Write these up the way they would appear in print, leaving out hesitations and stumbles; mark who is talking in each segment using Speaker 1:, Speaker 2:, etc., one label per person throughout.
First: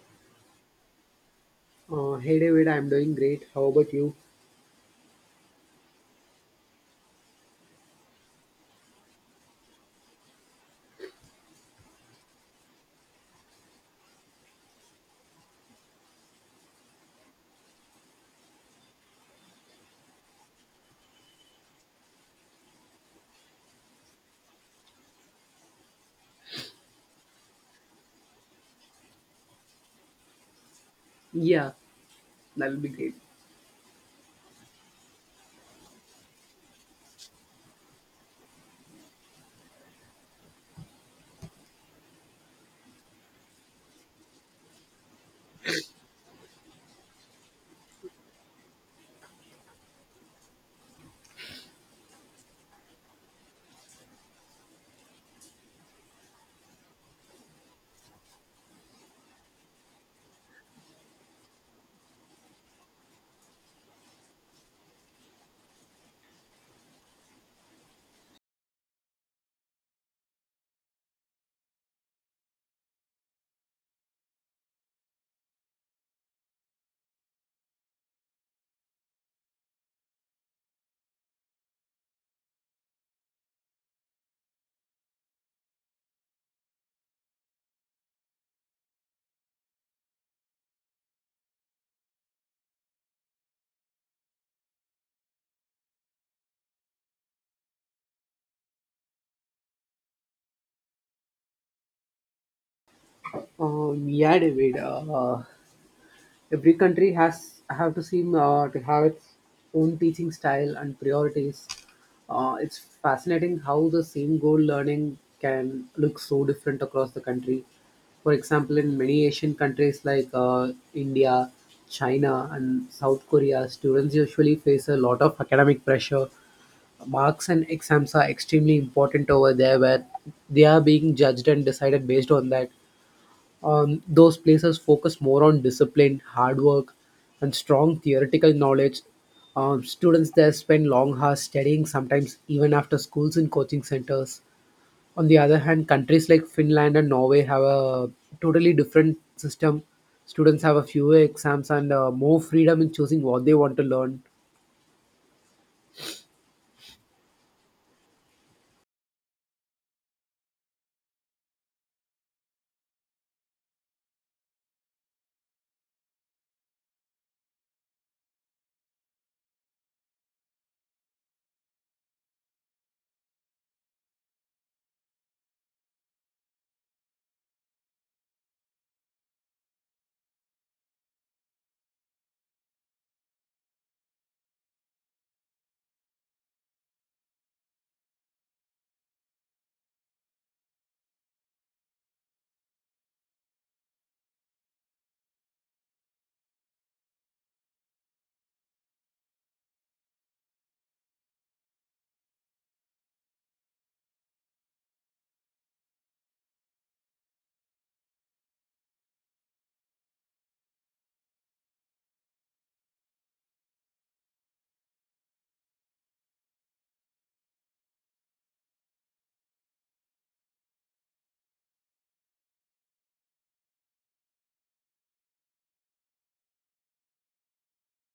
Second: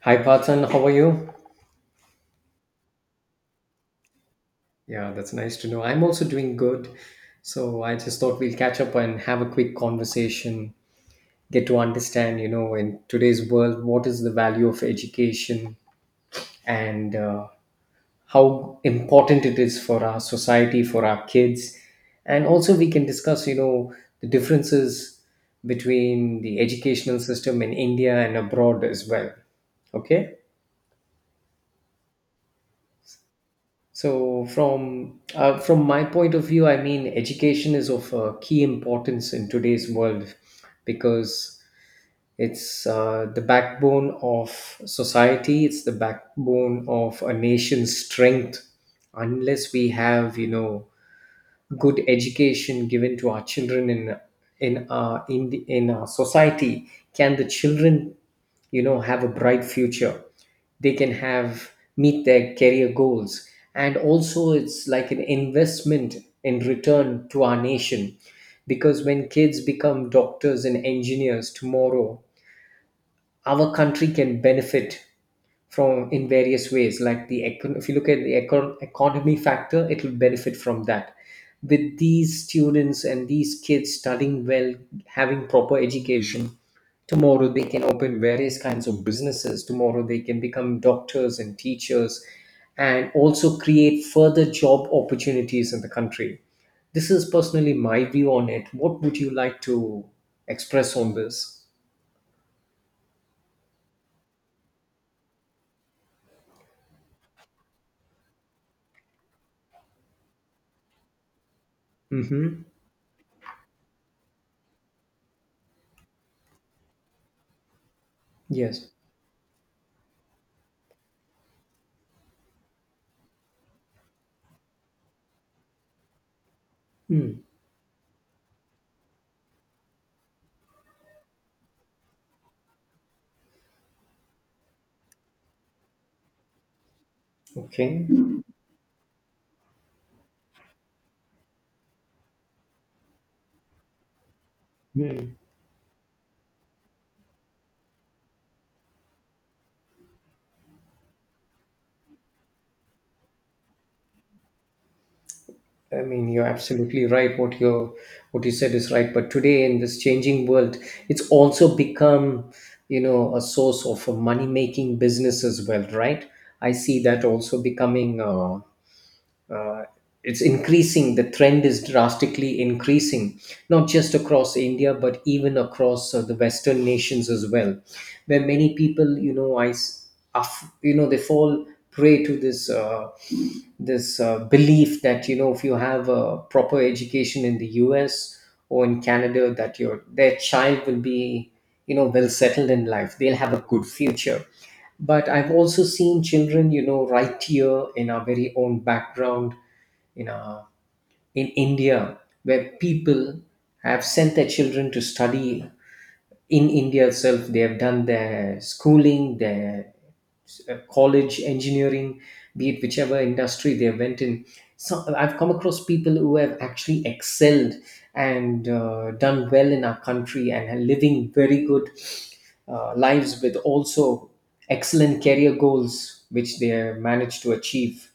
Speaker 1: Hi, Parthan. How are you?
Speaker 2: Hey David, I'm doing great. How about you?
Speaker 1: Yeah, that's nice to know. I'm also doing good. So I just thought we'll catch up and have a quick conversation, get to understand, you know, in today's world, what is the value of education and how important it is for our society, for our kids. And also, we can discuss, you know, the differences between the educational system in India and abroad as well. Okay?
Speaker 2: Yeah, that'll be great.
Speaker 1: So, from my point of view, I mean, education is of key importance in today's world, because it's the backbone of society. It's the backbone of a nation's strength. Unless we have, you know, good education given to our children in our society, can the children, you know, have a bright future? They can have meet their career goals, and also it's like an investment in return to our nation, because when kids become doctors and engineers tomorrow, our country can benefit from in various ways. Like, if you look at the economy factor, it will benefit from that. With these students and these kids studying well, having proper education, tomorrow they can open various kinds of businesses. Tomorrow they can become doctors and teachers, and also create further job opportunities in the country. This is personally my view on it. What would you like to express on this?
Speaker 2: Yeah, David. Every country has have to seem to have its own teaching style and priorities.
Speaker 1: Mm-hmm.
Speaker 2: It's fascinating how the same goal learning can look so different across the country. For example,
Speaker 1: Yes.
Speaker 2: in many Asian countries like India, China, and South Korea, students usually face a lot of academic pressure.
Speaker 1: Hmm.
Speaker 2: Marks and exams are extremely important over there, where they are being judged and decided based on that. Those places focus more on discipline, hard work, and strong
Speaker 1: Okay.
Speaker 2: theoretical knowledge. Students there spend long hours studying, sometimes even after schools and coaching centers. On
Speaker 1: Hmm.
Speaker 2: the other hand, countries like Finland and Norway have a totally different system. Students have a fewer exams and more freedom in choosing what they want to learn.
Speaker 1: I mean, you're absolutely right. What you said is right. But today in this changing world, it's also become, you know, a source of money making business as well, right? I see that also becoming it's increasing the trend is drastically increasing, not just across India but even across the Western nations as well, where many people, you know I s- are f- you know they fall prey to this belief that, you know, if you have a proper education in the US or in Canada, that your their child will be, you know, well settled in life. They'll have a good future. But I've also seen children, you know, right here in our very own background, in our in India, where people have sent their children to study in India itself. They have done their schooling, their college, engineering, be it whichever industry they went in. So I've come across people who have actually excelled and done well in our country and are living very good lives, with also excellent career goals which they have managed to achieve.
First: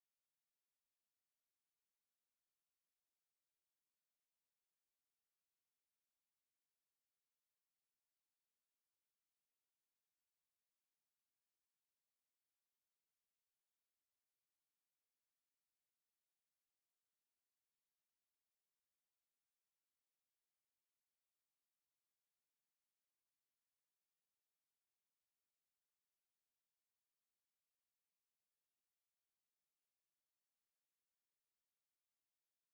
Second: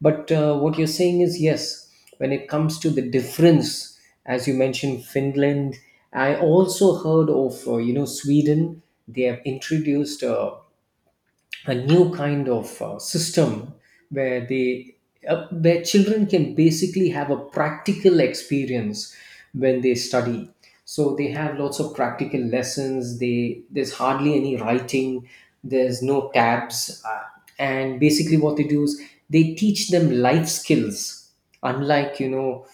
Speaker 1: But what you're saying is, yes, when it comes to the difference, as you mentioned, Finland, I also heard of, you know, Sweden. They have introduced a new kind of system, where they where children can basically have a practical experience when they study. So they have lots of practical lessons. They There's hardly any writing, there's no tabs, and basically what they do is they teach them life skills, unlike, you know,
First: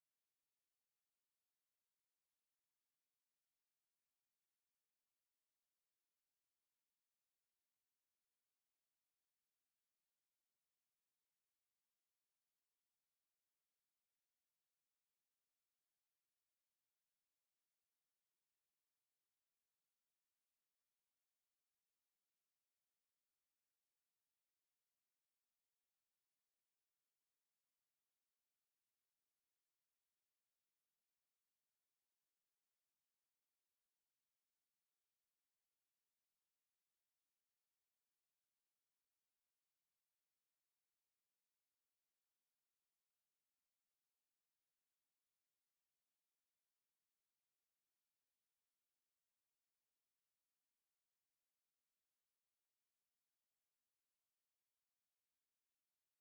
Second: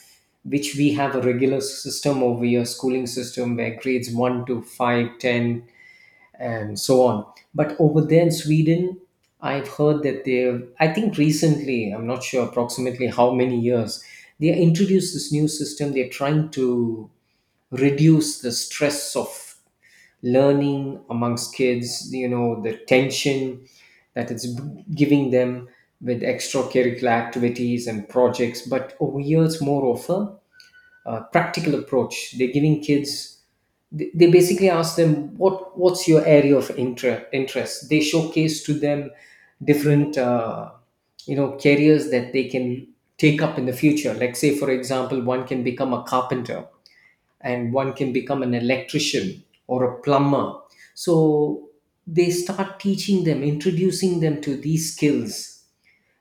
Speaker 1: which we have a regular system over here, schooling system where grades 1 to 5, ten, and so on. But over there in Sweden, I've heard that they've, I think recently, I'm not sure approximately how many years, they introduced this new system. They're trying to reduce the stress of learning amongst kids, you know, the tension that giving them, with extracurricular activities and projects. But over here, it's more of a, practical approach. They're giving kids. They basically ask them what's your area of interest. They showcase to them different, you know, careers that they can take up in the future, like say, for example, one can become a carpenter, and one can become an electrician or a plumber. So they start teaching them, introducing them to these skills.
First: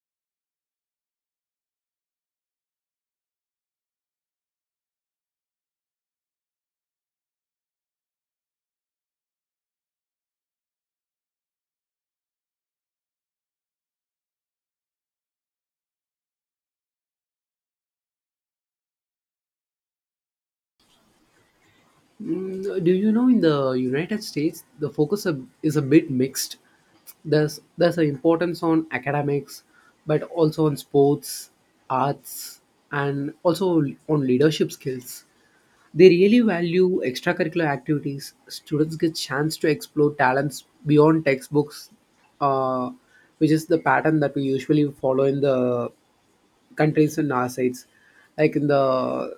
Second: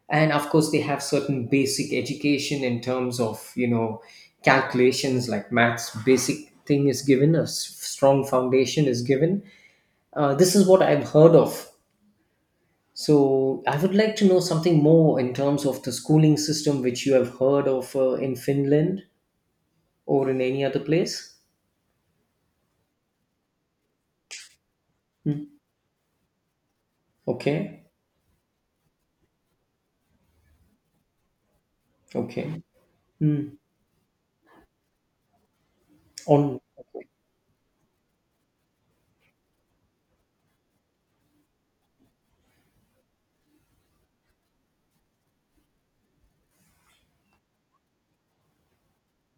Speaker 1: And of course, they have certain basic education in terms of, you know, calculations like maths. Basic thing is given, a strong foundation is given. This is what I've heard of. So I would like to know something more in terms of the schooling system which you have heard of, in Finland or in any other place.
Speaker 2: Mm, do you know in the United States the focus is a bit mixed. There's
Speaker 1: Okay.
Speaker 2: there's an importance on academics, but also on sports, arts,
Speaker 1: Okay.
Speaker 2: and
Speaker 1: Hmm.
Speaker 2: also on leadership skills. They really
Speaker 1: On.
Speaker 2: value
Speaker 1: Okay.
Speaker 2: extracurricular activities. Students get chance to explore talents beyond textbooks, uh, which is the pattern that we usually follow in the countries on our sides, like in the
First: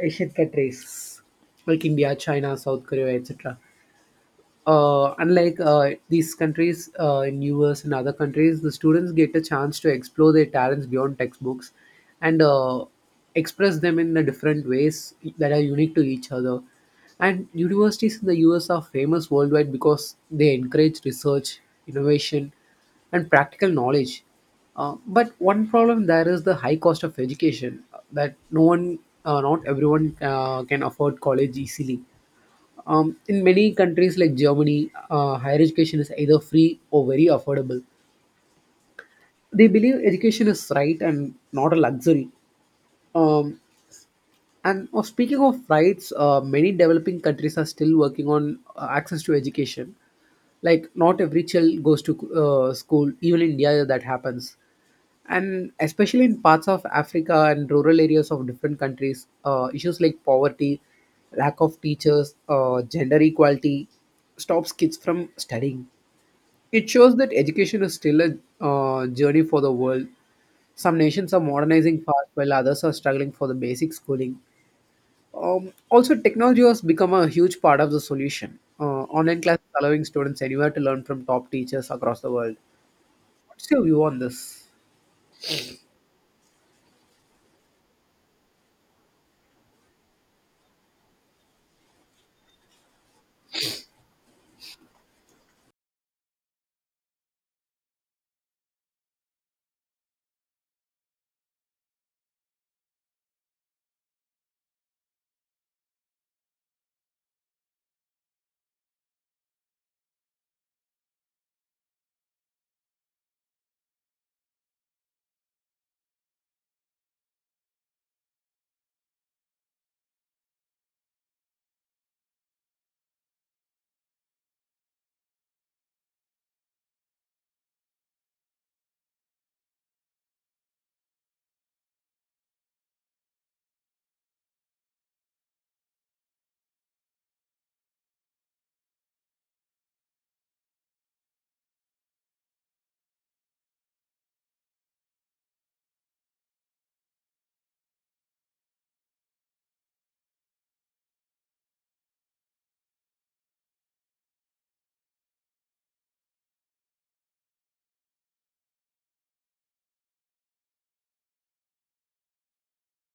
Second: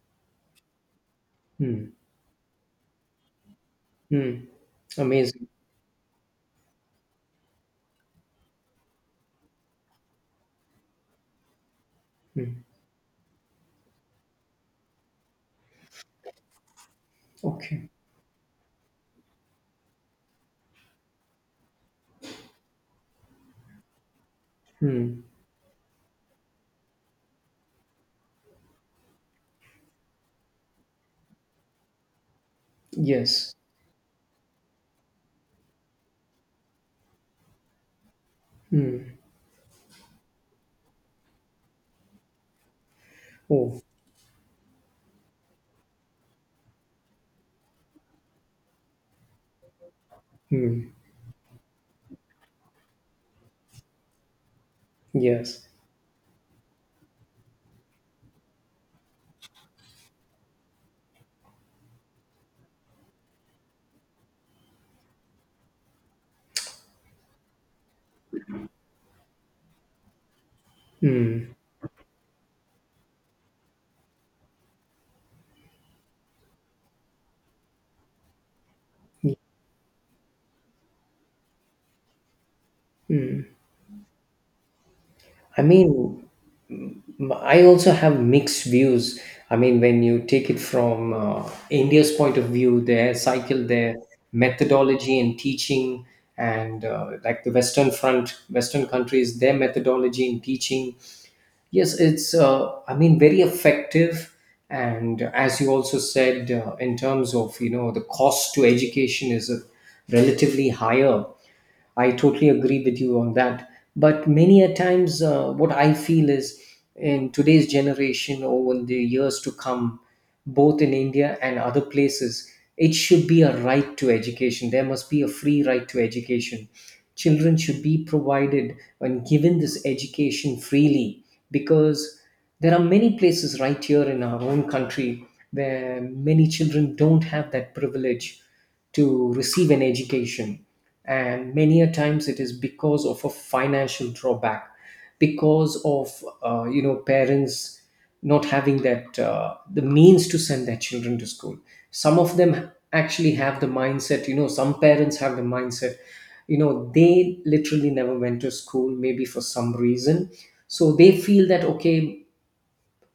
Speaker 2: Asian countries, like
Speaker 1: Hmm.
Speaker 2: India, China, South Korea, etc.
Speaker 1: Hmm.
Speaker 2: uh,
Speaker 1: Amazing.
Speaker 2: unlike uh, these countries in US and other countries, the students get a chance to explore their talents beyond textbooks and express them in the different ways that are unique to each other. And
Speaker 1: Okay.
Speaker 2: universities in the US are famous worldwide because they encourage research, innovation, and practical knowledge.
Speaker 1: Hmm.
Speaker 2: But one problem there is the high cost of education that not everyone can afford college easily. In
Speaker 1: Yes.
Speaker 2: many countries like Germany, higher education is either free or very affordable. They believe education is right and not a luxury. Um,
Speaker 1: Oh.
Speaker 2: and oh, speaking of rights, many developing countries are still working on access to education.
Speaker 1: Hmm.
Speaker 2: Like, not every child goes to school, even in India, that happens.
Speaker 1: Yes.
Speaker 2: And especially in parts of Africa and rural areas of different countries, issues like poverty, lack of teachers, gender equality stops kids from studying. It shows that education is still a journey for the world. Some nations are modernizing fast while others are struggling for the basic schooling. Also, technology has become a huge part of the solution. Online classes allowing students anywhere to learn from top teachers across the world. What's your view on this?
Speaker 1: I mean, I also have mixed views. I mean, when you take it from India's point of view, their cycle, their methodology and teaching, and like the Western front, Western countries, their methodology in teaching. Yes, it's, I mean, very effective. And as you also said, in terms of, you know, the cost to education is relatively higher. I totally agree with you on that. But many a times, what I feel is, in today's generation or in the years to come, both in India and other places, it should be a right to education. There must be a free right to education. Children should be provided and given this education freely, because there are many places right here in our own country where many children don't have that privilege to receive an education. And many a times it is because of a financial drawback, because of, you know, parents not having that, the means to send their children to school. Some of them actually have the mindset, you know, some parents have the mindset, you know, they literally never went to school, maybe for some reason. So they feel that okay,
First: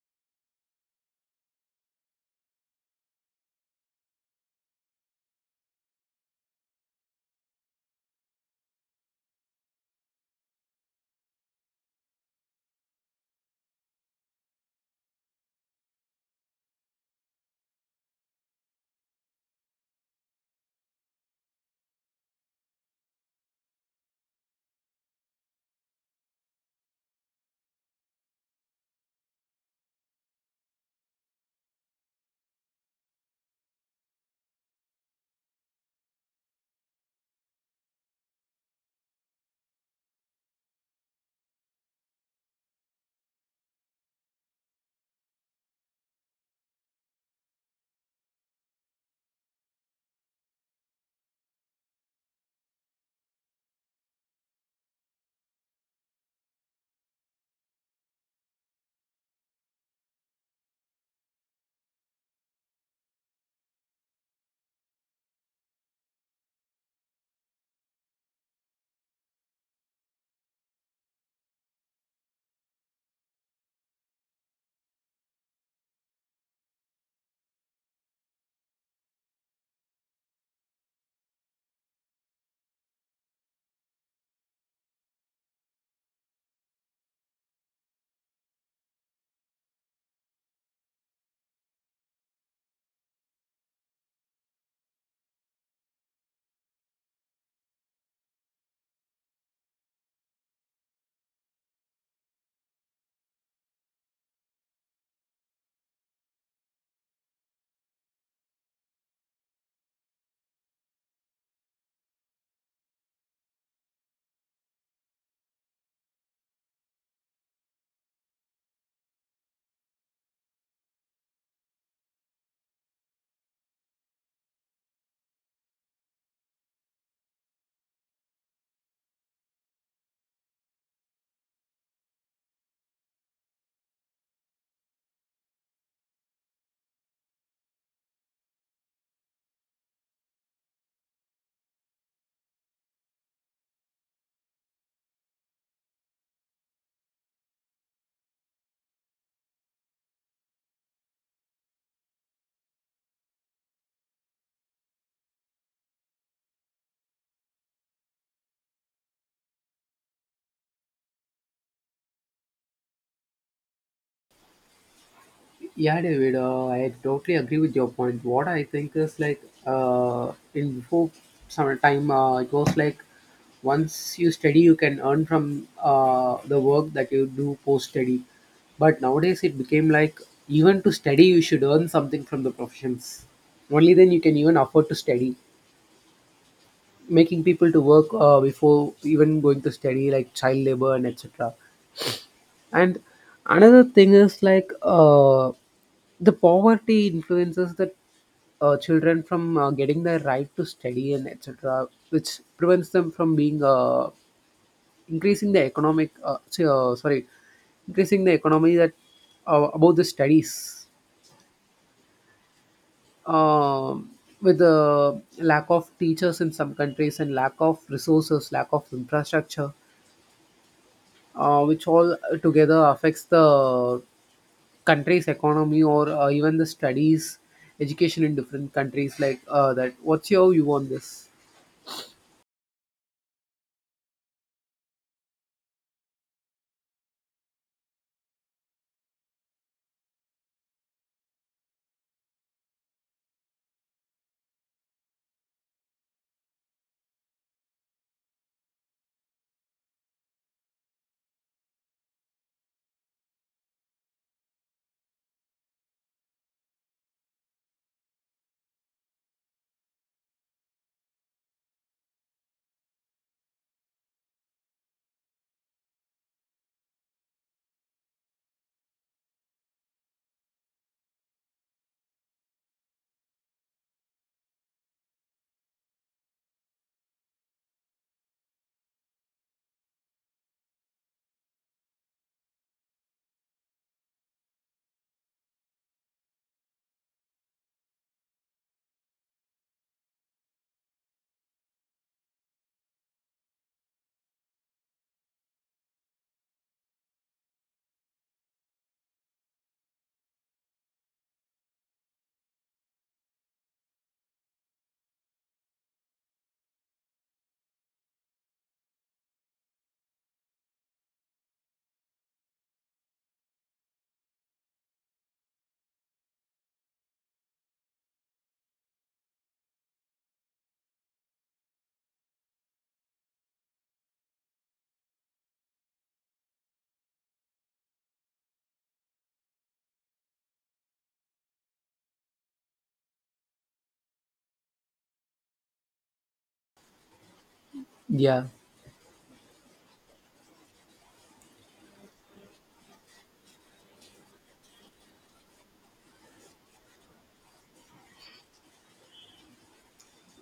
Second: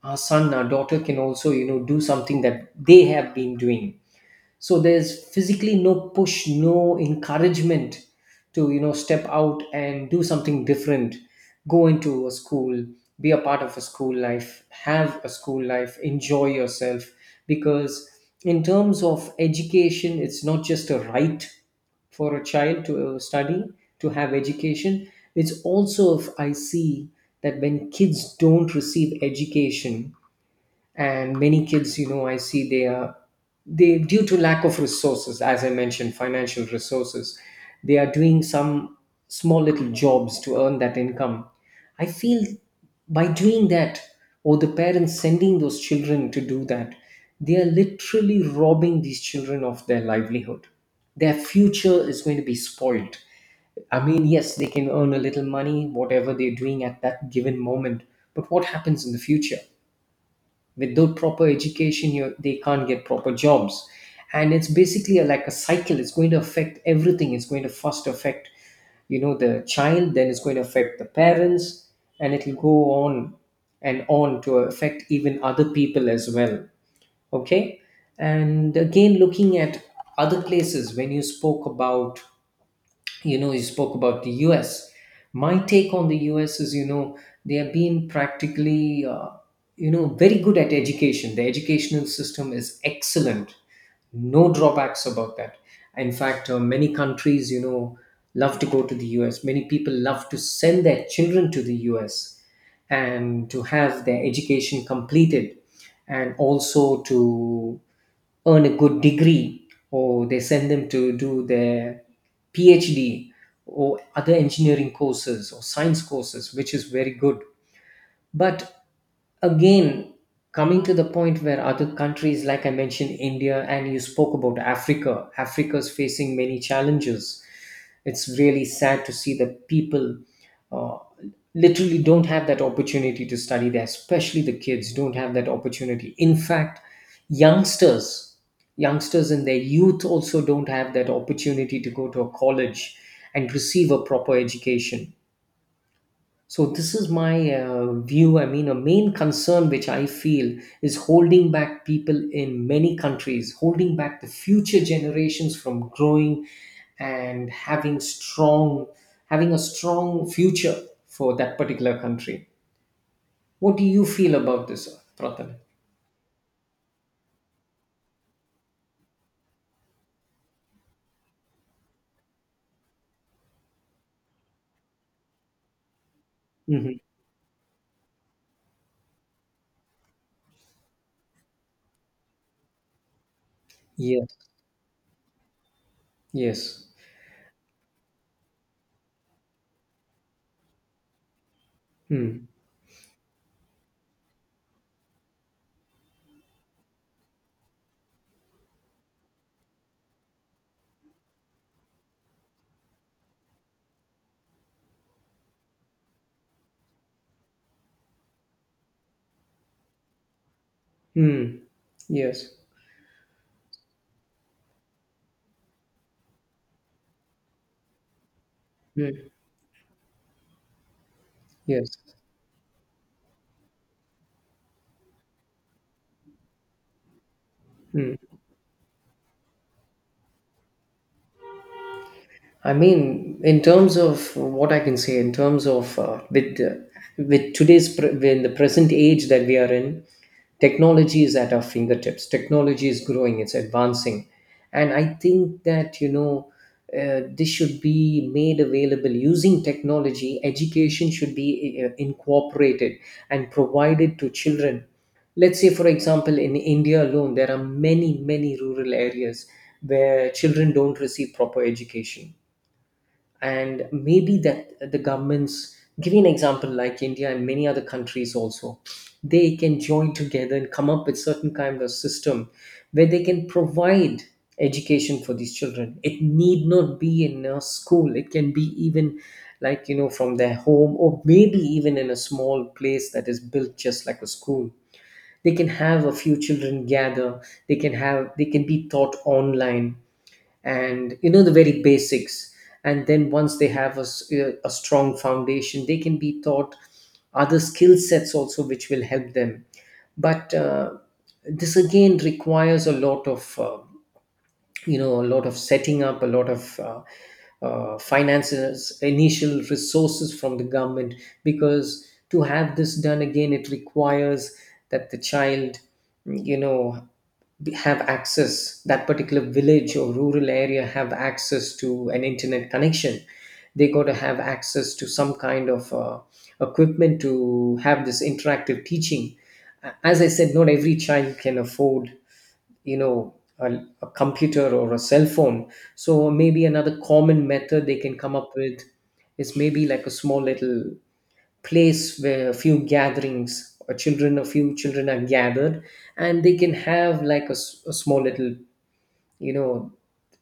Speaker 1: our son, our daughter, can also, you know, do something that they have been doing. So there's physically no push, no encouragement, to, you know, step out and do something different. Go into a school. Be a part of a school life. Have a school life. Enjoy yourself. Because in terms of education, it's not just a right for a child to study, to have education. It's also, if I see, that when kids don't receive education, and many kids, you know, I see they due to lack of resources, as I mentioned, financial resources, they are doing some small little jobs to earn that income. I feel, by doing that, or the parents sending those children to do that, they are literally robbing these children of their livelihood. Their future is going to be spoiled. I mean, yes, they can earn a little money, whatever they're doing at that given moment, but what happens in the future? Without proper education, you, they can't get proper jobs. And it's basically a, like a, cycle. It's going to affect everything. It's going to first affect, you know, the child, then it's going to affect the parents, and it'll go on and on to affect even other people as well. Okay. And again, looking at other places, when you spoke about, the us. My take on the US is, you know, they have been practically, you know, very good at education. The educational system is excellent. No drawbacks about that. In fact, many countries, you know, love to go to the US. Many people love to send their children to the US, and to have their education completed, and also to earn a good degree, or they send them to do their PhD, or other engineering courses or science courses, which is very good. But again, coming to the point where other countries, like I mentioned, India, and you spoke about Africa, Africa's facing many challenges. It's really sad to see that people, uh, literally don't have that opportunity to study there, especially the kids don't have that opportunity. In fact, youngsters, youngsters in their youth also don't have that opportunity to go to a college and receive a proper education. So this is my view. I mean, a main concern which I feel is holding back people in many countries, holding back the future generations from growing, and having a strong future for that particular country. What do you feel about this, Prathan?
Speaker 2: Yeah, David, I totally agree with your point. What I think is like in before summertime, it was like once you study, you can earn from the work
Speaker 1: Mm-hmm.
Speaker 2: that you do post study. But nowadays, it became like even to study, you should earn something from the professions. Only then you can
Speaker 1: Yes.
Speaker 2: even afford to study.
Speaker 1: Yes.
Speaker 2: Making people to work before even going to study like child labor and etc.
Speaker 1: Mm.
Speaker 2: And another thing is like the poverty influences the children from getting the right to study and etc, which prevents them from being increasing the economic say, sorry increasing the economy that about the studies.
Speaker 1: Mm. Yes.
Speaker 2: um, with the lack of teachers in some countries and lack of resources, lack of
Speaker 1: Mm.
Speaker 2: infrastructure, which
Speaker 1: Yes.
Speaker 2: all together affects the country's economy or even the studies,
Speaker 1: Mm.
Speaker 2: education in different countries like that. What's your view on this?
Speaker 1: I mean, in terms of what I can say, in terms of, in the present age that we are in, technology is at our fingertips. Technology is growing; it's advancing, and I think that, this should be made available using technology. Education should be incorporated and provided to children. Let's say, for example, in India alone there are many rural areas where children don't receive proper education. And maybe that the governments, give you an example like India and many other countries also, they can join together and come up with certain kind of system where they can provide education for these children. It need not be in a school, it can be even like from their home, or maybe even in a small place that is built just like a school. They can have a few children gather, they can be taught online, and the very basics. And then once they have a strong foundation, they can be taught other skill sets also which will help them. But this again requires a lot of, a lot of setting up, a lot of finances, initial resources from the government. Because to have this done, again it requires that the child, you know have access, that particular village or rural area have access to an internet connection. They got to have access to some kind of equipment to have this interactive teaching. As I said, not every child can afford, you know a, a computer or a cell phone. So maybe another common method they can come
Speaker 2: Yeah,
Speaker 1: up with is maybe like a small little place where a few gatherings or children, a few children, are gathered. And they can have like a small little, you know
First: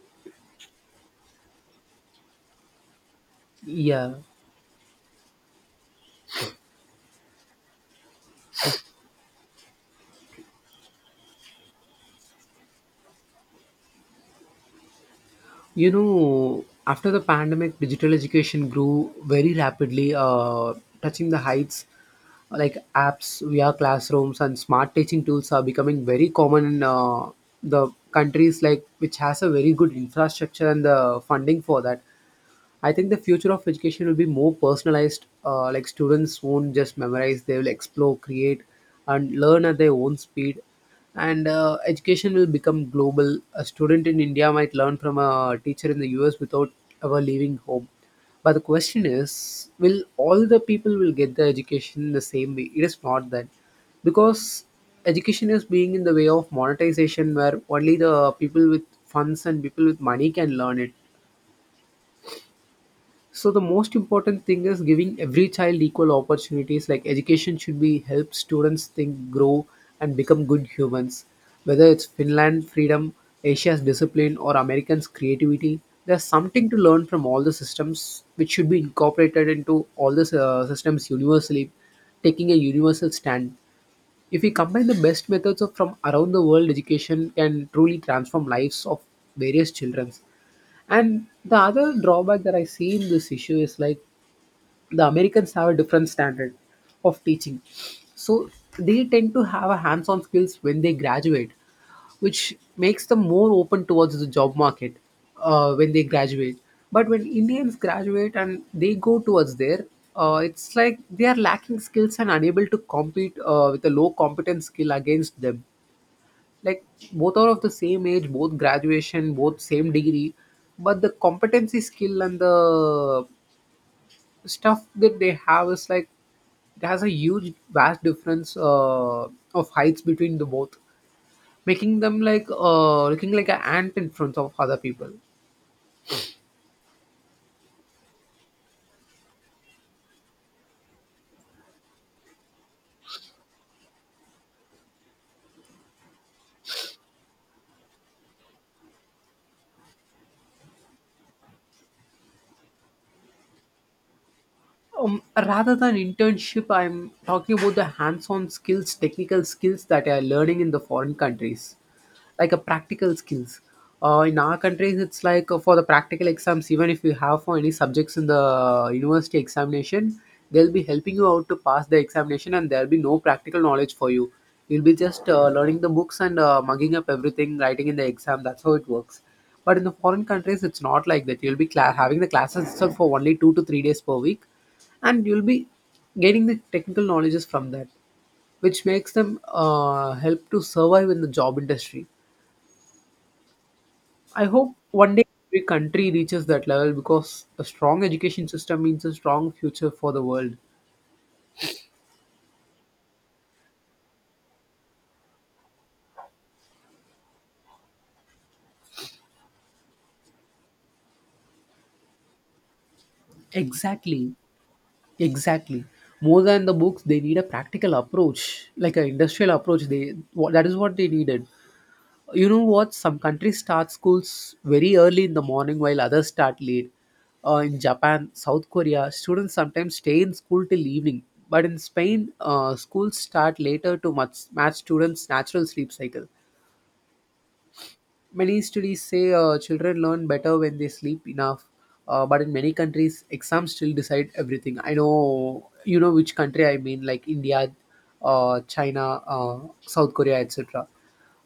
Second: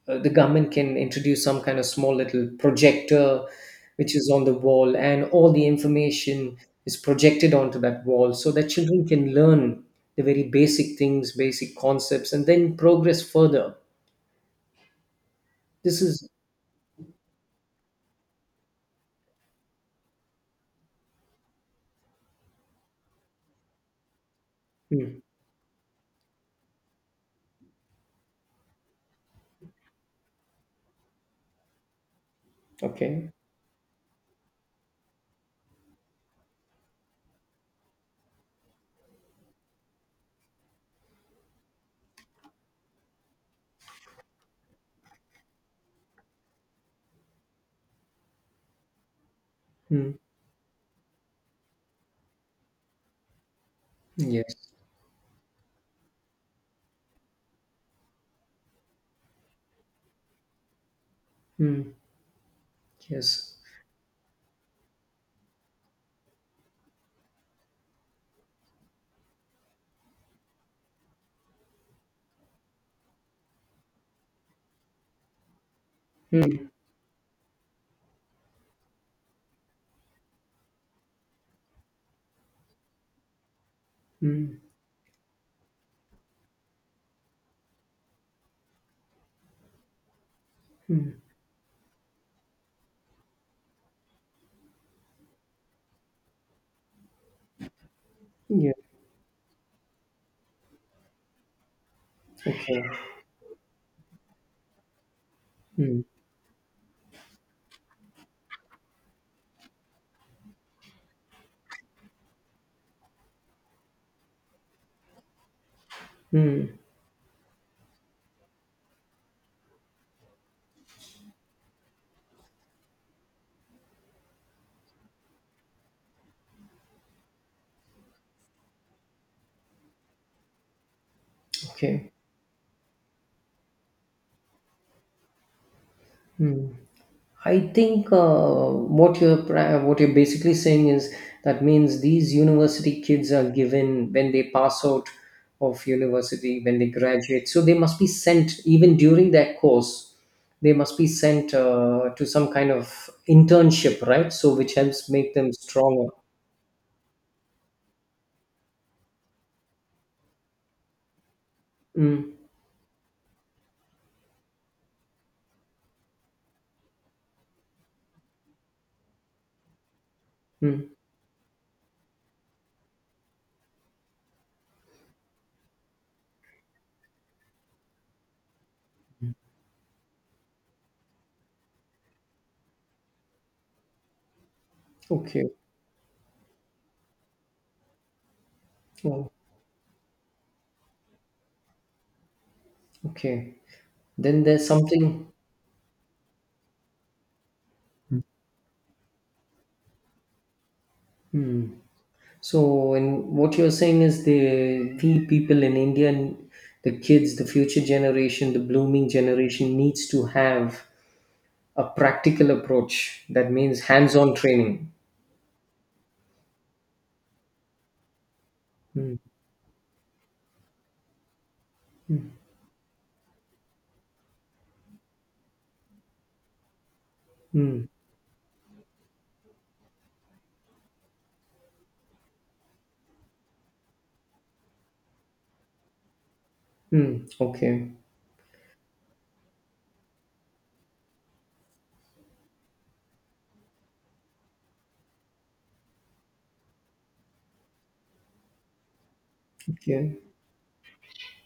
Speaker 1: the government can introduce some kind of small little projector
Speaker 2: yeah.
Speaker 1: which is on the wall, and all the information is projected onto that wall so that children can learn the very basic things, basic concepts, and then progress further.
Speaker 2: You
Speaker 1: This is...
Speaker 2: know, after the pandemic, digital education grew very rapidly, touching the heights. Like apps, VR classrooms, and smart
Speaker 1: Hmm.
Speaker 2: teaching tools are becoming very common in the countries like which has a very good infrastructure and the funding for that. I think the
Speaker 1: Okay.
Speaker 2: future of education will be more personalized. Like students won't just memorize; they will explore, create, and learn at their own speed. And education will become global. A student in India might learn from a teacher in the US without ever leaving home. But the question is, will
Speaker 1: Hmm.
Speaker 2: all the people will get the education in the same way? It is not that,
Speaker 1: Yes.
Speaker 2: because education is being in the way of monetization, where only the people with funds and people with money can learn it.
Speaker 1: Hmm.
Speaker 2: So
Speaker 1: Yes.
Speaker 2: the most important thing is giving every child equal opportunities. Like education should be help students think, grow, and become good humans. Whether it's Finland freedom, Asia's discipline, or Americans creativity, there's
Speaker 1: Hmm.
Speaker 2: something to learn from all the systems, which should be incorporated into all the systems universally, taking a universal stand. If
Speaker 1: Hmm.
Speaker 2: we combine the best methods of from around the world, education can truly transform lives of various children.
Speaker 1: Hmm.
Speaker 2: And the other drawback that I see in this issue is like the Americans have a different standard of teaching. So
Speaker 1: Yeah.
Speaker 2: they tend to have a hands on skills when they graduate, which
Speaker 1: Okay.
Speaker 2: makes them more open towards the job market when
Speaker 1: Hmm.
Speaker 2: they graduate. But when Indians graduate and they go towards there, it's like they are lacking skills and unable to compete with a low competence skill against them,
Speaker 1: Hmm.
Speaker 2: like both are of the same age, both graduation, both same degree, but the competency skill and the stuff that they have is like it has a huge vast difference of heights between the both, making
Speaker 1: Okay.
Speaker 2: them like looking like an ant in front of other people.
Speaker 1: Hmm. I think what you're basically saying is, that means these university kids are given when they pass out of university, when they graduate, so they must be sent even during that course. They must be sent to some kind of internship, right? So which helps make them
Speaker 2: Rather than
Speaker 1: stronger.
Speaker 2: internship, I'm talking about the hands-on skills, technical skills that I are learning in the foreign countries,
Speaker 1: Mm.
Speaker 2: like a practical skills. In our countries, it's like for the practical exams, even if you have for any subjects in the university examination, they'll be
Speaker 1: Mm.
Speaker 2: helping you out to pass the examination, and there'll be no practical knowledge for you. You'll be just learning the books and mugging up everything, writing in the exam. That's how it works. But in the foreign countries, it's not like that. You'll be cla having the classes itself for only 2 to 3 days per week, and you'll
Speaker 1: Okay.
Speaker 2: be gaining the technical knowledges from that, which makes
Speaker 1: Oh,
Speaker 2: them help to survive in the job industry.
Speaker 1: okay. Then
Speaker 2: I
Speaker 1: there's
Speaker 2: hope one day
Speaker 1: something.
Speaker 2: every country reaches that level because a strong education system means a strong future for the world.
Speaker 1: Hmm. So, and what you're saying is, the we people in India, the kids, the future generation, the blooming generation, needs to have a practical approach. That means
Speaker 2: Exactly.
Speaker 1: hands-on training.
Speaker 2: Exactly. More than the books they need a practical approach, like an
Speaker 1: Hmm.
Speaker 2: industrial approach, they what that is what they needed. You know what, some countries start schools very early in the morning while others start late. In
Speaker 1: Hmm.
Speaker 2: Japan, South Korea, students sometimes stay in school till evening. But in Spain, schools start later to much match students natural sleep cycle.
Speaker 1: Hmm. Okay.
Speaker 2: Many studies say children learn better when they sleep enough. But in many countries, exams still decide everything. I know you know which country I mean, like India, China, South
Speaker 1: Okay.
Speaker 2: Korea, etc.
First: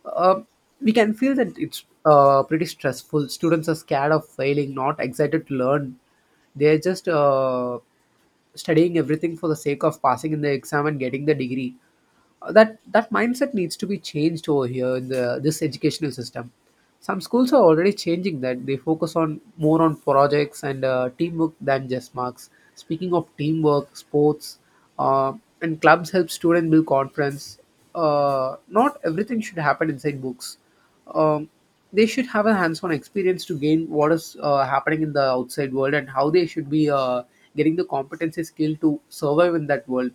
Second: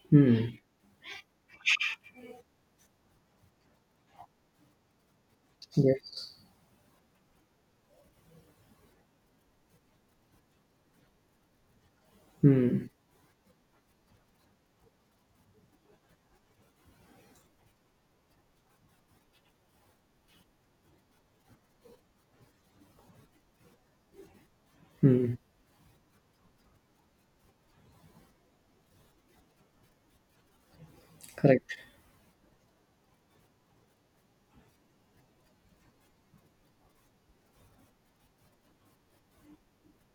Speaker 2: Uh,
Speaker 1: Hmm.
Speaker 2: we can feel that it's pretty stressful. Students are scared of failing, not excited to learn.
Speaker 1: Yes.
Speaker 2: They're just studying everything for the sake of passing in the exam and getting the degree. Uh, That
Speaker 1: Hmm.
Speaker 2: that mindset needs to be changed over here in the this educational system. Some schools are already changing that. They focus on more on projects and teamwork than just marks. Speaking of teamwork, sports uh,
Speaker 1: Hmm.
Speaker 2: and clubs help students build confidence. Not everything should happen inside books. um,
Speaker 1: Correct.
Speaker 2: they should have a hands-on experience to gain what is happening in the outside world and how they should be getting the competency skill to survive in that world.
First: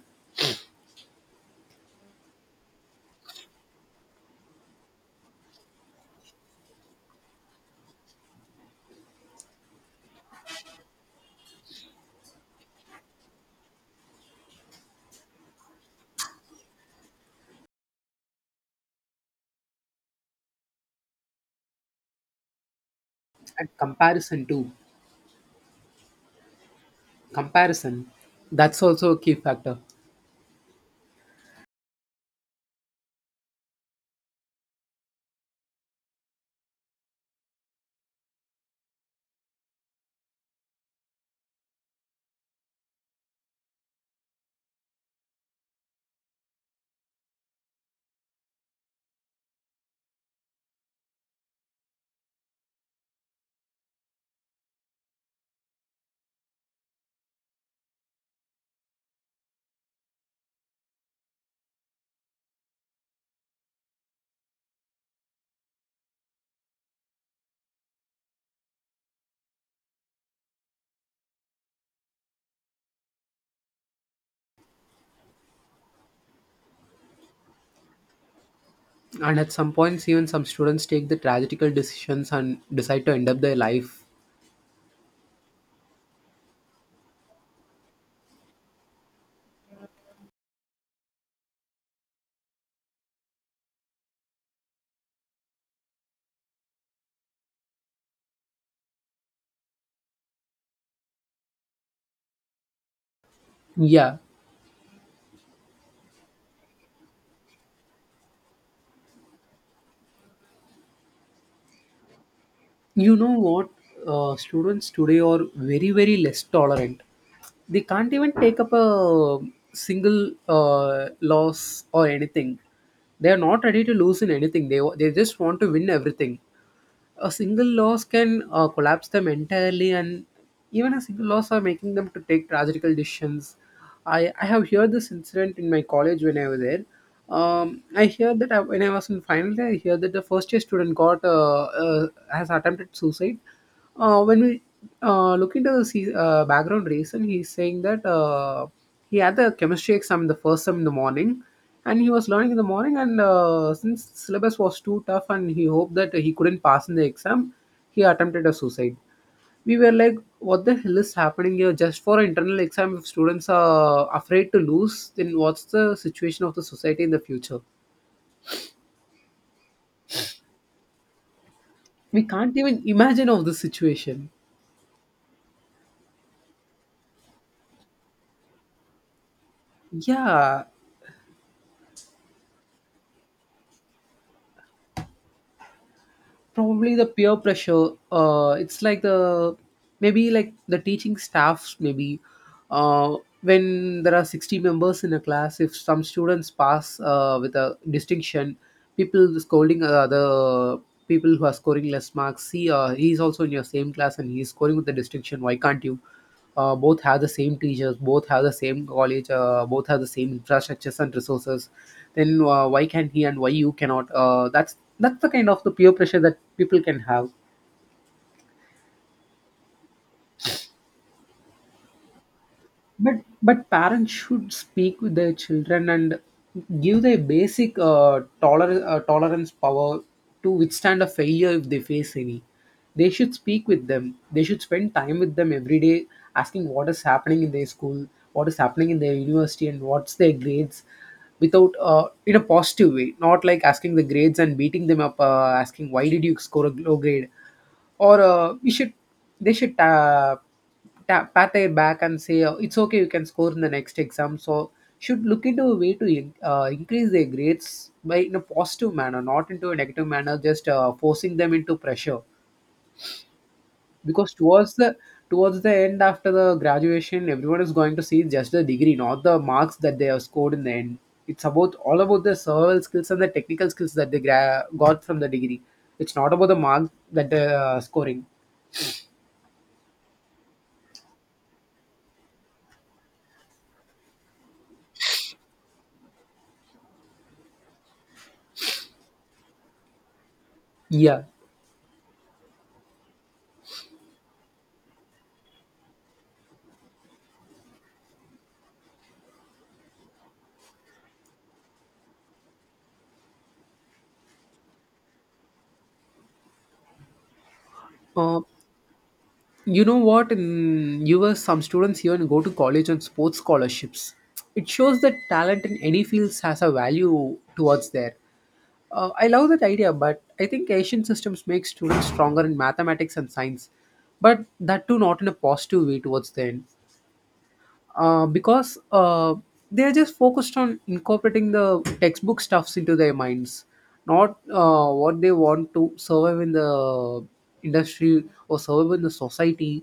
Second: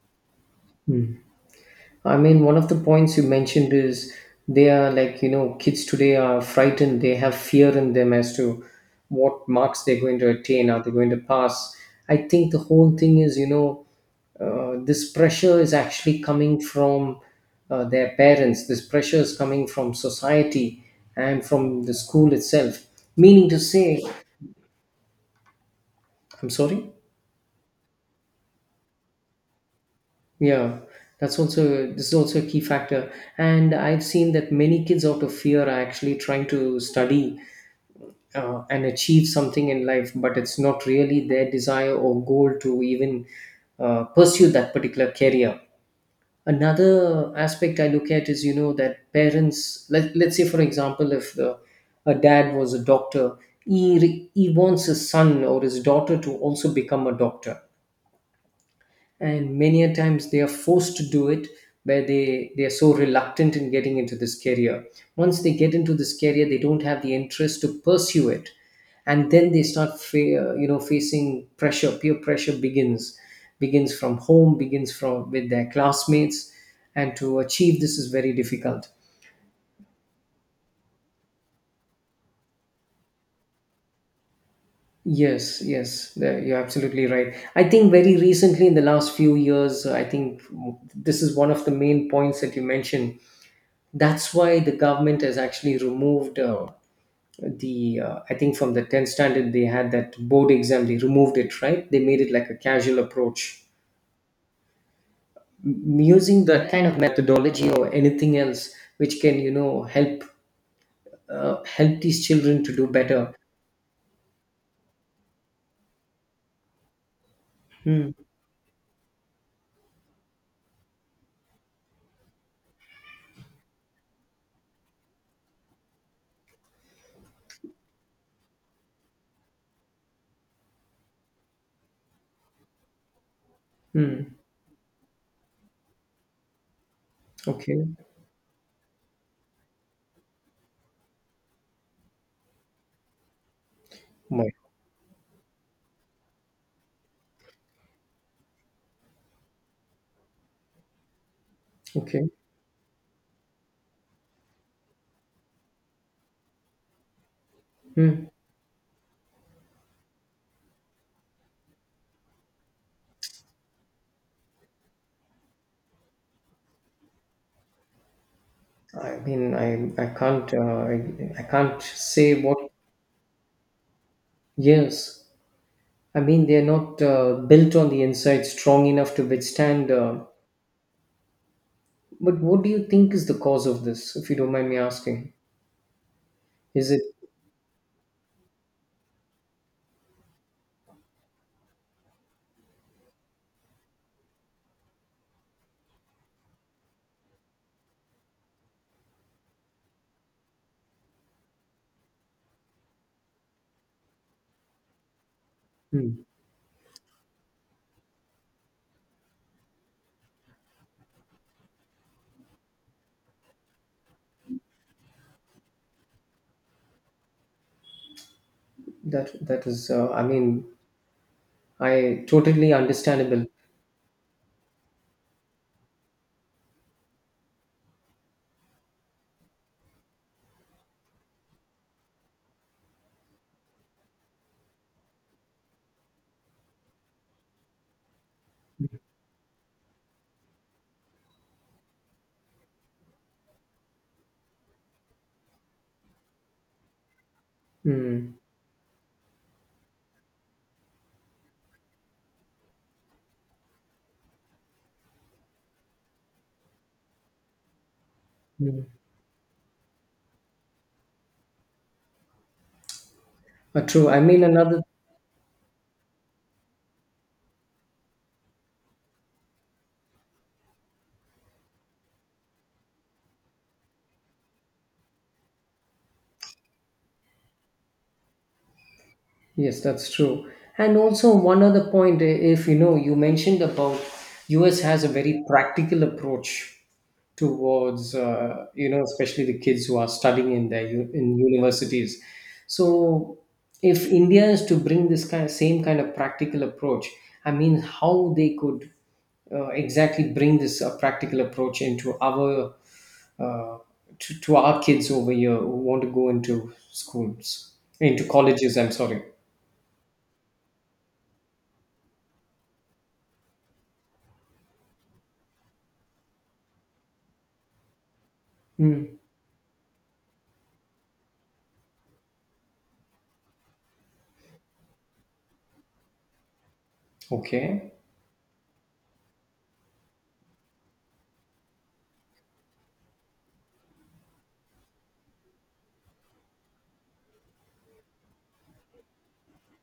Speaker 1: I mean, one of the points you mentioned is, they are like, kids today are frightened. They have fear in them as to what marks they're going to attain. Are they going to pass? I think the whole thing is, this pressure is actually coming from their parents. This pressure is coming from society and from the school itself. Meaning to
Speaker 2: And
Speaker 1: say...
Speaker 2: comparison too.
Speaker 1: I'm sorry?
Speaker 2: Comparison, that's also a key factor.
Speaker 1: Yeah, that's also this is also a key factor. And I've seen that many kids out of fear are actually trying to study and achieve something in life, but it's not really their desire or goal to even pursue that particular career. Another aspect I look at is, that parents, let's say for example, if the, a dad was a doctor, he wants his son or his daughter to also become a doctor. And many a times they are forced to do it, where they are so reluctant in getting into this career. Once they get into this career, they don't have the interest to pursue it. And then they start facing pressure. Peer pressure begins from home, begins from with their classmates, and to achieve this is very difficult.
Speaker 2: And at some points even some students take the tragical decisions and decide to end up their life.
Speaker 1: Yes, yes, you're absolutely right. I think very recently, in the last few years, I think this is one of the main points that you mentioned. That's why the government has actually removed the I think from the 10th standard they had that board exam. They removed it, right? They made it like a casual approach.
Speaker 2: Yeah.
Speaker 1: Using that kind of methodology or anything else which can, help help these children to do
Speaker 2: You
Speaker 1: better.
Speaker 2: know what, students today are very less tolerant. They can't even take up a single loss or anything. They are not ready to lose in anything, they just want to win everything. A single loss can collapse them entirely, and even a single loss are making them to take tragical decisions.
Speaker 1: Hmm.
Speaker 2: I have heard this incident in my college when I was there.
Speaker 1: Okay.
Speaker 2: I hear that I, when I was in final year I hear that the first year student got has attempted suicide. uh, when
Speaker 1: My-
Speaker 2: we uh, look into the background reason, he's saying that he had the chemistry exam in the first sem in the morning, and he was
Speaker 1: okay.
Speaker 2: learning in the morning. And since syllabus was too tough, and he hoped that he couldn't pass in the exam, he
Speaker 1: Hmm.
Speaker 2: attempted a suicide. We were like, "What the hell is happening here? Just for an internal exam, if students are afraid to lose, then what's the situation of the society in the future?
Speaker 1: I mean, I can't, I can't
Speaker 2: "We
Speaker 1: say
Speaker 2: can't
Speaker 1: what...
Speaker 2: even imagine of this situation."
Speaker 1: Yes. I mean, they're not built on the inside strong enough to withstand...
Speaker 2: Yeah,
Speaker 1: But what do you think is the cause of this, if you don't mind me asking? Is
Speaker 2: probably
Speaker 1: it...
Speaker 2: the peer pressure, it's like the teaching staffs maybe. uh when there are 60 members in a class, if some students pass with a distinction, people scolding other people who are scoring less marks, see, he's also in your same class and he's scoring with the distinction, why can't you?
Speaker 1: Hmm.
Speaker 2: Both have the same teachers, both have the same college, both have the same infrastructures and resources, then why can he and why you cannot? That's the kind of the peer pressure that people can have.
Speaker 1: That that is? I mean, I totally
Speaker 2: But
Speaker 1: understandable.
Speaker 2: parents should speak with their children and give their basic tolerance power to withstand a failure if they face any. They should speak with them. They should spend time with them every day, asking what is happening in their school, what is happening in their university, and what's their grades. Without In a positive way, not like asking the grades and beating them up, asking why did you score a low grade, or
Speaker 1: Mm.
Speaker 2: we should they should. Ta- pat their back and say, it's okay, you can score in the next exam, so should look into a way to increase their grades by in a
Speaker 1: Mm.
Speaker 2: positive manner, not into a negative manner, just forcing them into pressure.
Speaker 1: True. I
Speaker 2: Because
Speaker 1: mean, another...
Speaker 2: towards the end, after the graduation, everyone is going to see just the degree, not the marks that they have scored in the end. It's about all about the survival skills and the technical skills that they got from the degree. It's not about the marks that they're scoring.
Speaker 1: Yes, that's true. And also one other point, if you know, you mentioned about US has a very practical approach towards, especially the kids who are studying in their
Speaker 2: Yeah.
Speaker 1: in universities. So if India is to bring this kind same kind of practical approach, I mean, how they could exactly bring this practical approach into uh, to our kids over here who want to go into schools, into
Speaker 2: Uh,
Speaker 1: colleges. I'm sorry.
Speaker 2: You know what? In US, some students even go to college on sports scholarships. It shows that talent in any fields has a value towards there.
Speaker 1: Hmm.
Speaker 2: I love that idea, but I think Asian systems make students stronger in mathematics and science, but that too not in a positive way towards the end.
Speaker 1: Okay.
Speaker 2: Because They're just focused on incorporating the textbook stuffs into their minds, not what they want to survive in the industry or survive in the society.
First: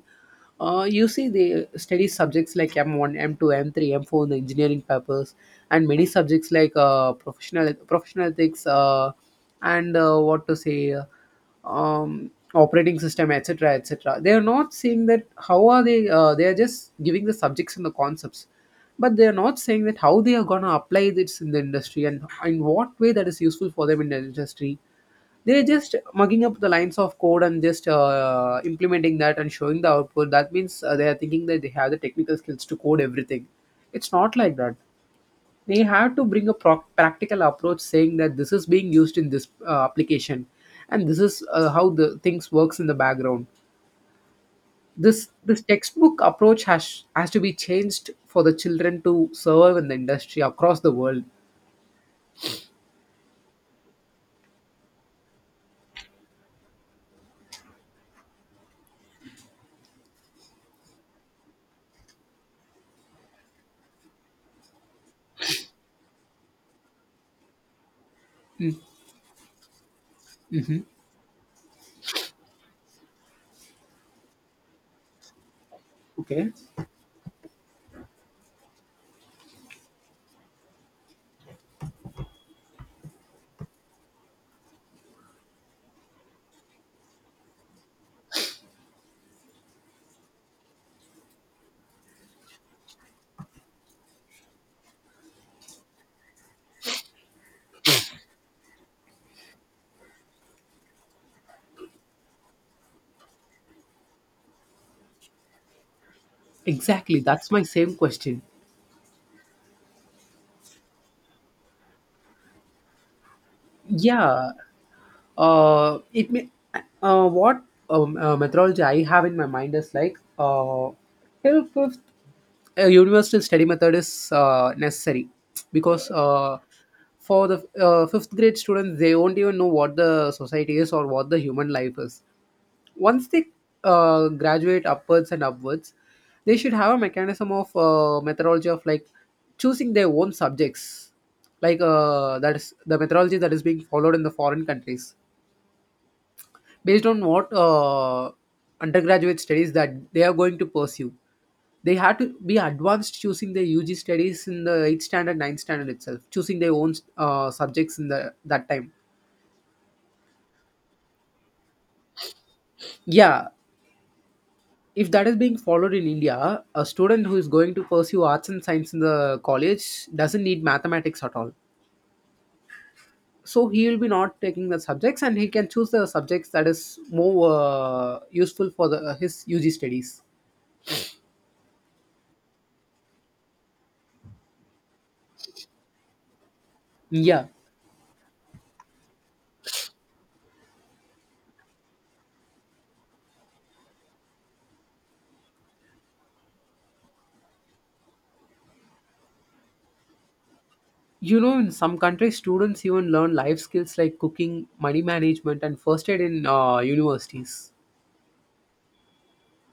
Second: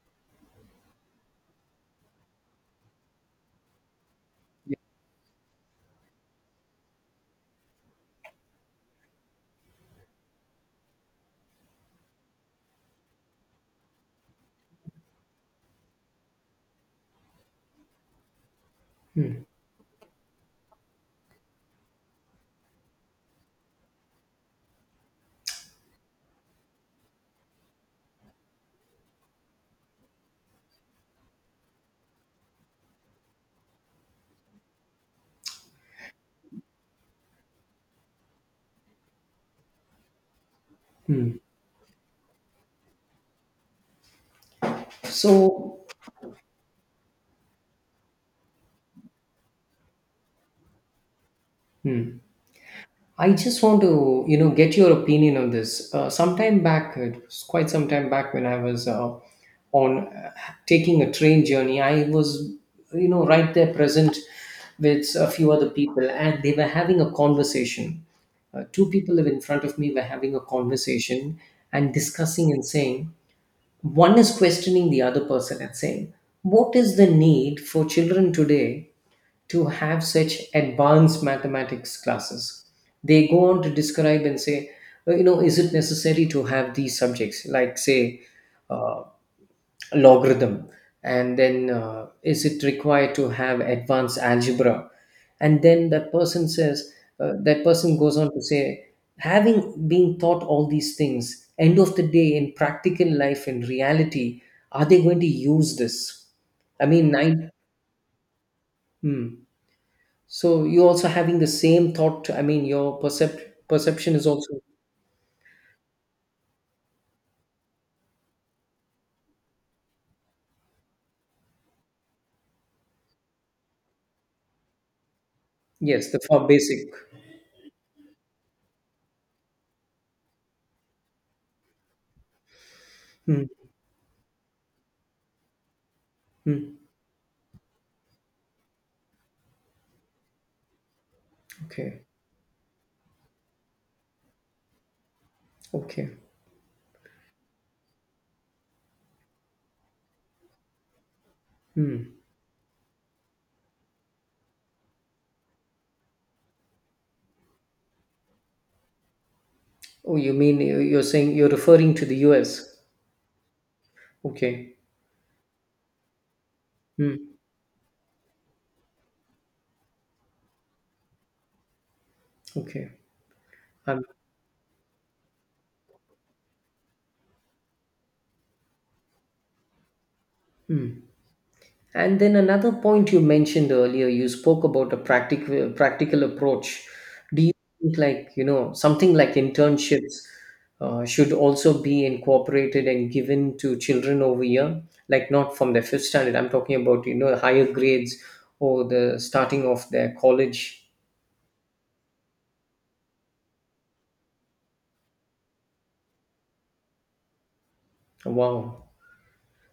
Speaker 2: You see, they study subjects like M1, M2, M3, M4 in the engineering papers, and many subjects like professional ethics, and what to say. Operating system, etc., etc. They are not saying that how are they are just giving the subjects and the concepts, but they are not saying that how they are going to apply this in the industry and in what way that is useful for them in the industry. They're just mugging up the lines of code and just implementing that and showing the output. That means they are thinking that they have the technical skills to code everything. It's not like that. They have to bring a practical approach, saying that this is being used in this application, and this
Speaker 1: Hmm.
Speaker 2: is how the things works in the background. This
Speaker 1: So...
Speaker 2: textbook approach has to be changed for the children to survive in the industry across the world.
Speaker 1: hmm. I just want to, get your opinion on this. Sometime back, it was quite some time back when I was on taking a train journey. I was, right there present with a few other people, and they were having a conversation. Two people in front of me were having a conversation, and discussing and saying, one is questioning the other person and saying,
Speaker 2: Okay.
Speaker 1: what is the need for children today to have such advanced mathematics classes? They go on to describe and say, is it necessary to have these subjects, like, say, uh, logarithm? And then, is it required to have advanced algebra? And then that person says, that person goes on to say, having been taught all these things, end of the day, in practical life, in reality, are they going to use this? I mean,
Speaker 2: Exactly,
Speaker 1: nine.
Speaker 2: that's my same question.
Speaker 1: Hmm. So you also having the same thought. I mean, your perception is
Speaker 2: Yeah.
Speaker 1: also...
Speaker 2: It may what Methodology I have in my mind is like, till fifth a universal study method is necessary, because
Speaker 1: Yes, the far basic.
Speaker 2: for the fifth grade students, they won't even know what the society is or what the human life is. Once
Speaker 1: Hmm.
Speaker 2: they graduate upwards and upwards, they should
Speaker 1: Hmm.
Speaker 2: have a mechanism of methodology of like choosing their own subjects, like,
Speaker 1: Okay.
Speaker 2: that is the methodology that is being followed in the foreign countries,
Speaker 1: Okay.
Speaker 2: based on what undergraduate studies that they are going to pursue. They
Speaker 1: Hmm.
Speaker 2: had to be advanced, choosing their UG studies in the 8th standard, 9th standard itself, choosing their own subjects in the that time.
Speaker 1: Oh, you mean you're saying, you're referring to the U.S.?
Speaker 2: Yeah,
Speaker 1: Okay.
Speaker 2: if that is being followed in India, a
Speaker 1: Hmm.
Speaker 2: student who is going to pursue arts and science in the college doesn't need mathematics at all.
Speaker 1: Okay.
Speaker 2: So he will
Speaker 1: Um,
Speaker 2: be not taking the subjects, and he can choose the subjects that is more useful for the his UG studies.
Speaker 1: hmm. And then another point you mentioned earlier, you spoke about a practical approach. Do
Speaker 2: Yeah.
Speaker 1: you think, like, something like internships should also be incorporated and given to children over here? Like not from the fifth standard. I'm talking about, higher grades or the starting of their college.
Speaker 2: You know, in some countries, students even learn life skills like cooking, money management, and first aid in universities.
Speaker 1: Wow,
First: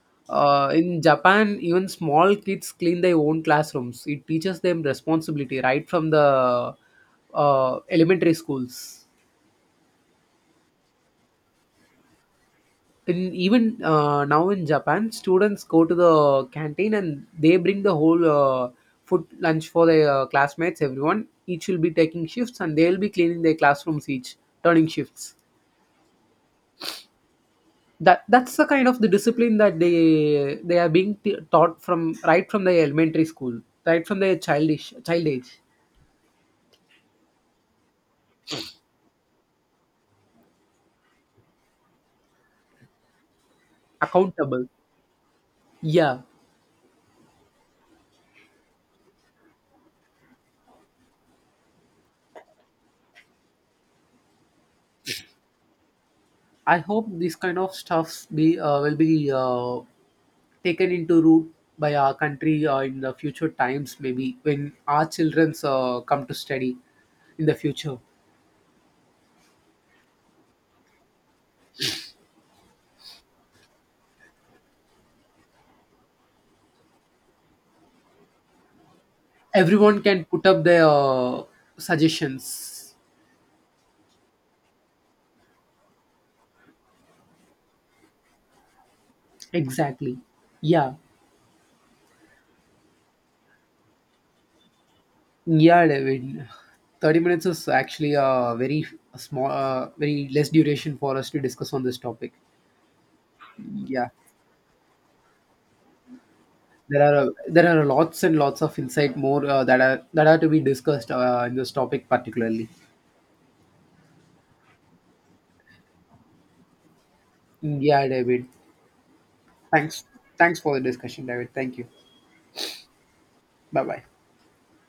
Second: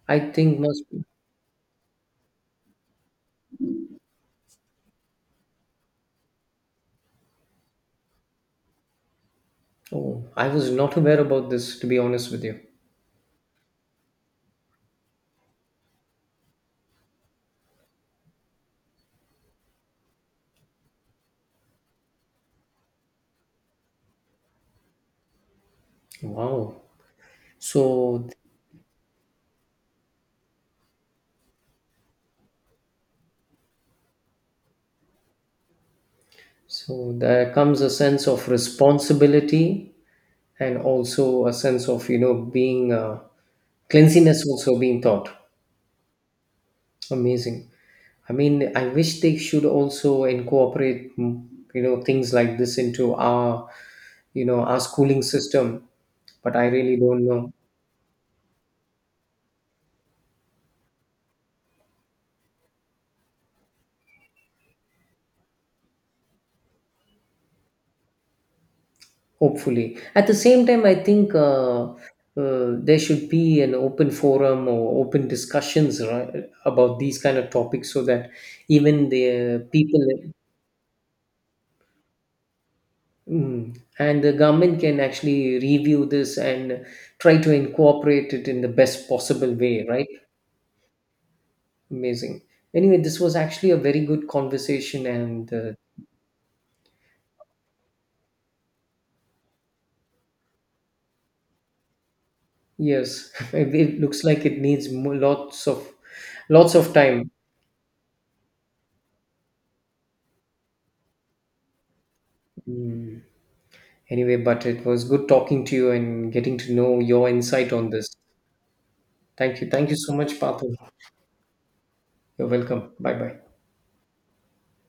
Speaker 1: I think must.
Speaker 2: In Japan, even small kids clean their own classrooms. It teaches them responsibility right from the elementary schools.
Speaker 1: Oh, I was not aware about this, to be honest with you.
Speaker 2: In, even now in Japan, students go to the canteen and they bring the whole food lunch for their classmates, everyone. Each will be taking shifts and they'll be cleaning their classrooms each, turning shifts.
Speaker 1: Wow.
Speaker 2: that
Speaker 1: So
Speaker 2: that's the kind of the discipline that they are being taught from right from the elementary school, right from their child age.
Speaker 1: So there comes a sense of responsibility, and also a sense of, being cleanliness
Speaker 2: Accountable,
Speaker 1: also being taught.
Speaker 2: yeah.
Speaker 1: Amazing. I mean, I wish they should also incorporate, things like this into our you know our schooling system, but I
Speaker 2: I
Speaker 1: really
Speaker 2: hope
Speaker 1: don't
Speaker 2: this
Speaker 1: know.
Speaker 2: kind of stuffs be will be taken into root by our country in the future times, maybe when our children's come to study in the future.
Speaker 1: Hopefully. At the same time, I think there should be an open forum or open discussions, right, about these kind of topics, so that even the
Speaker 2: Everyone
Speaker 1: people...
Speaker 2: can put up their suggestions.
Speaker 1: mm, and the government can actually review this and try to incorporate it in the best possible way, right?
Speaker 2: Exactly. Yeah.
Speaker 1: Amazing. Anyway, this was actually a very good conversation and
Speaker 2: Yeah, David. 30 minutes is actually a very small, very less duration for us to discuss on this topic.
Speaker 1: yes, it
Speaker 2: Yeah,
Speaker 1: looks like it needs lots of, lots of
Speaker 2: there are
Speaker 1: time.
Speaker 2: there are lots and lots of insight more that are to be discussed in this topic particularly.
Speaker 1: Anyway, but it was good talking to you and getting to know your insight on
Speaker 2: Yeah,
Speaker 1: this.
Speaker 2: David.
Speaker 1: Thank you. Thank you
Speaker 2: Thanks.
Speaker 1: so much,
Speaker 2: Thanks for
Speaker 1: Patu.
Speaker 2: the discussion, David. Thank you.
Speaker 1: You're welcome. Bye bye.
Speaker 2: Bye bye.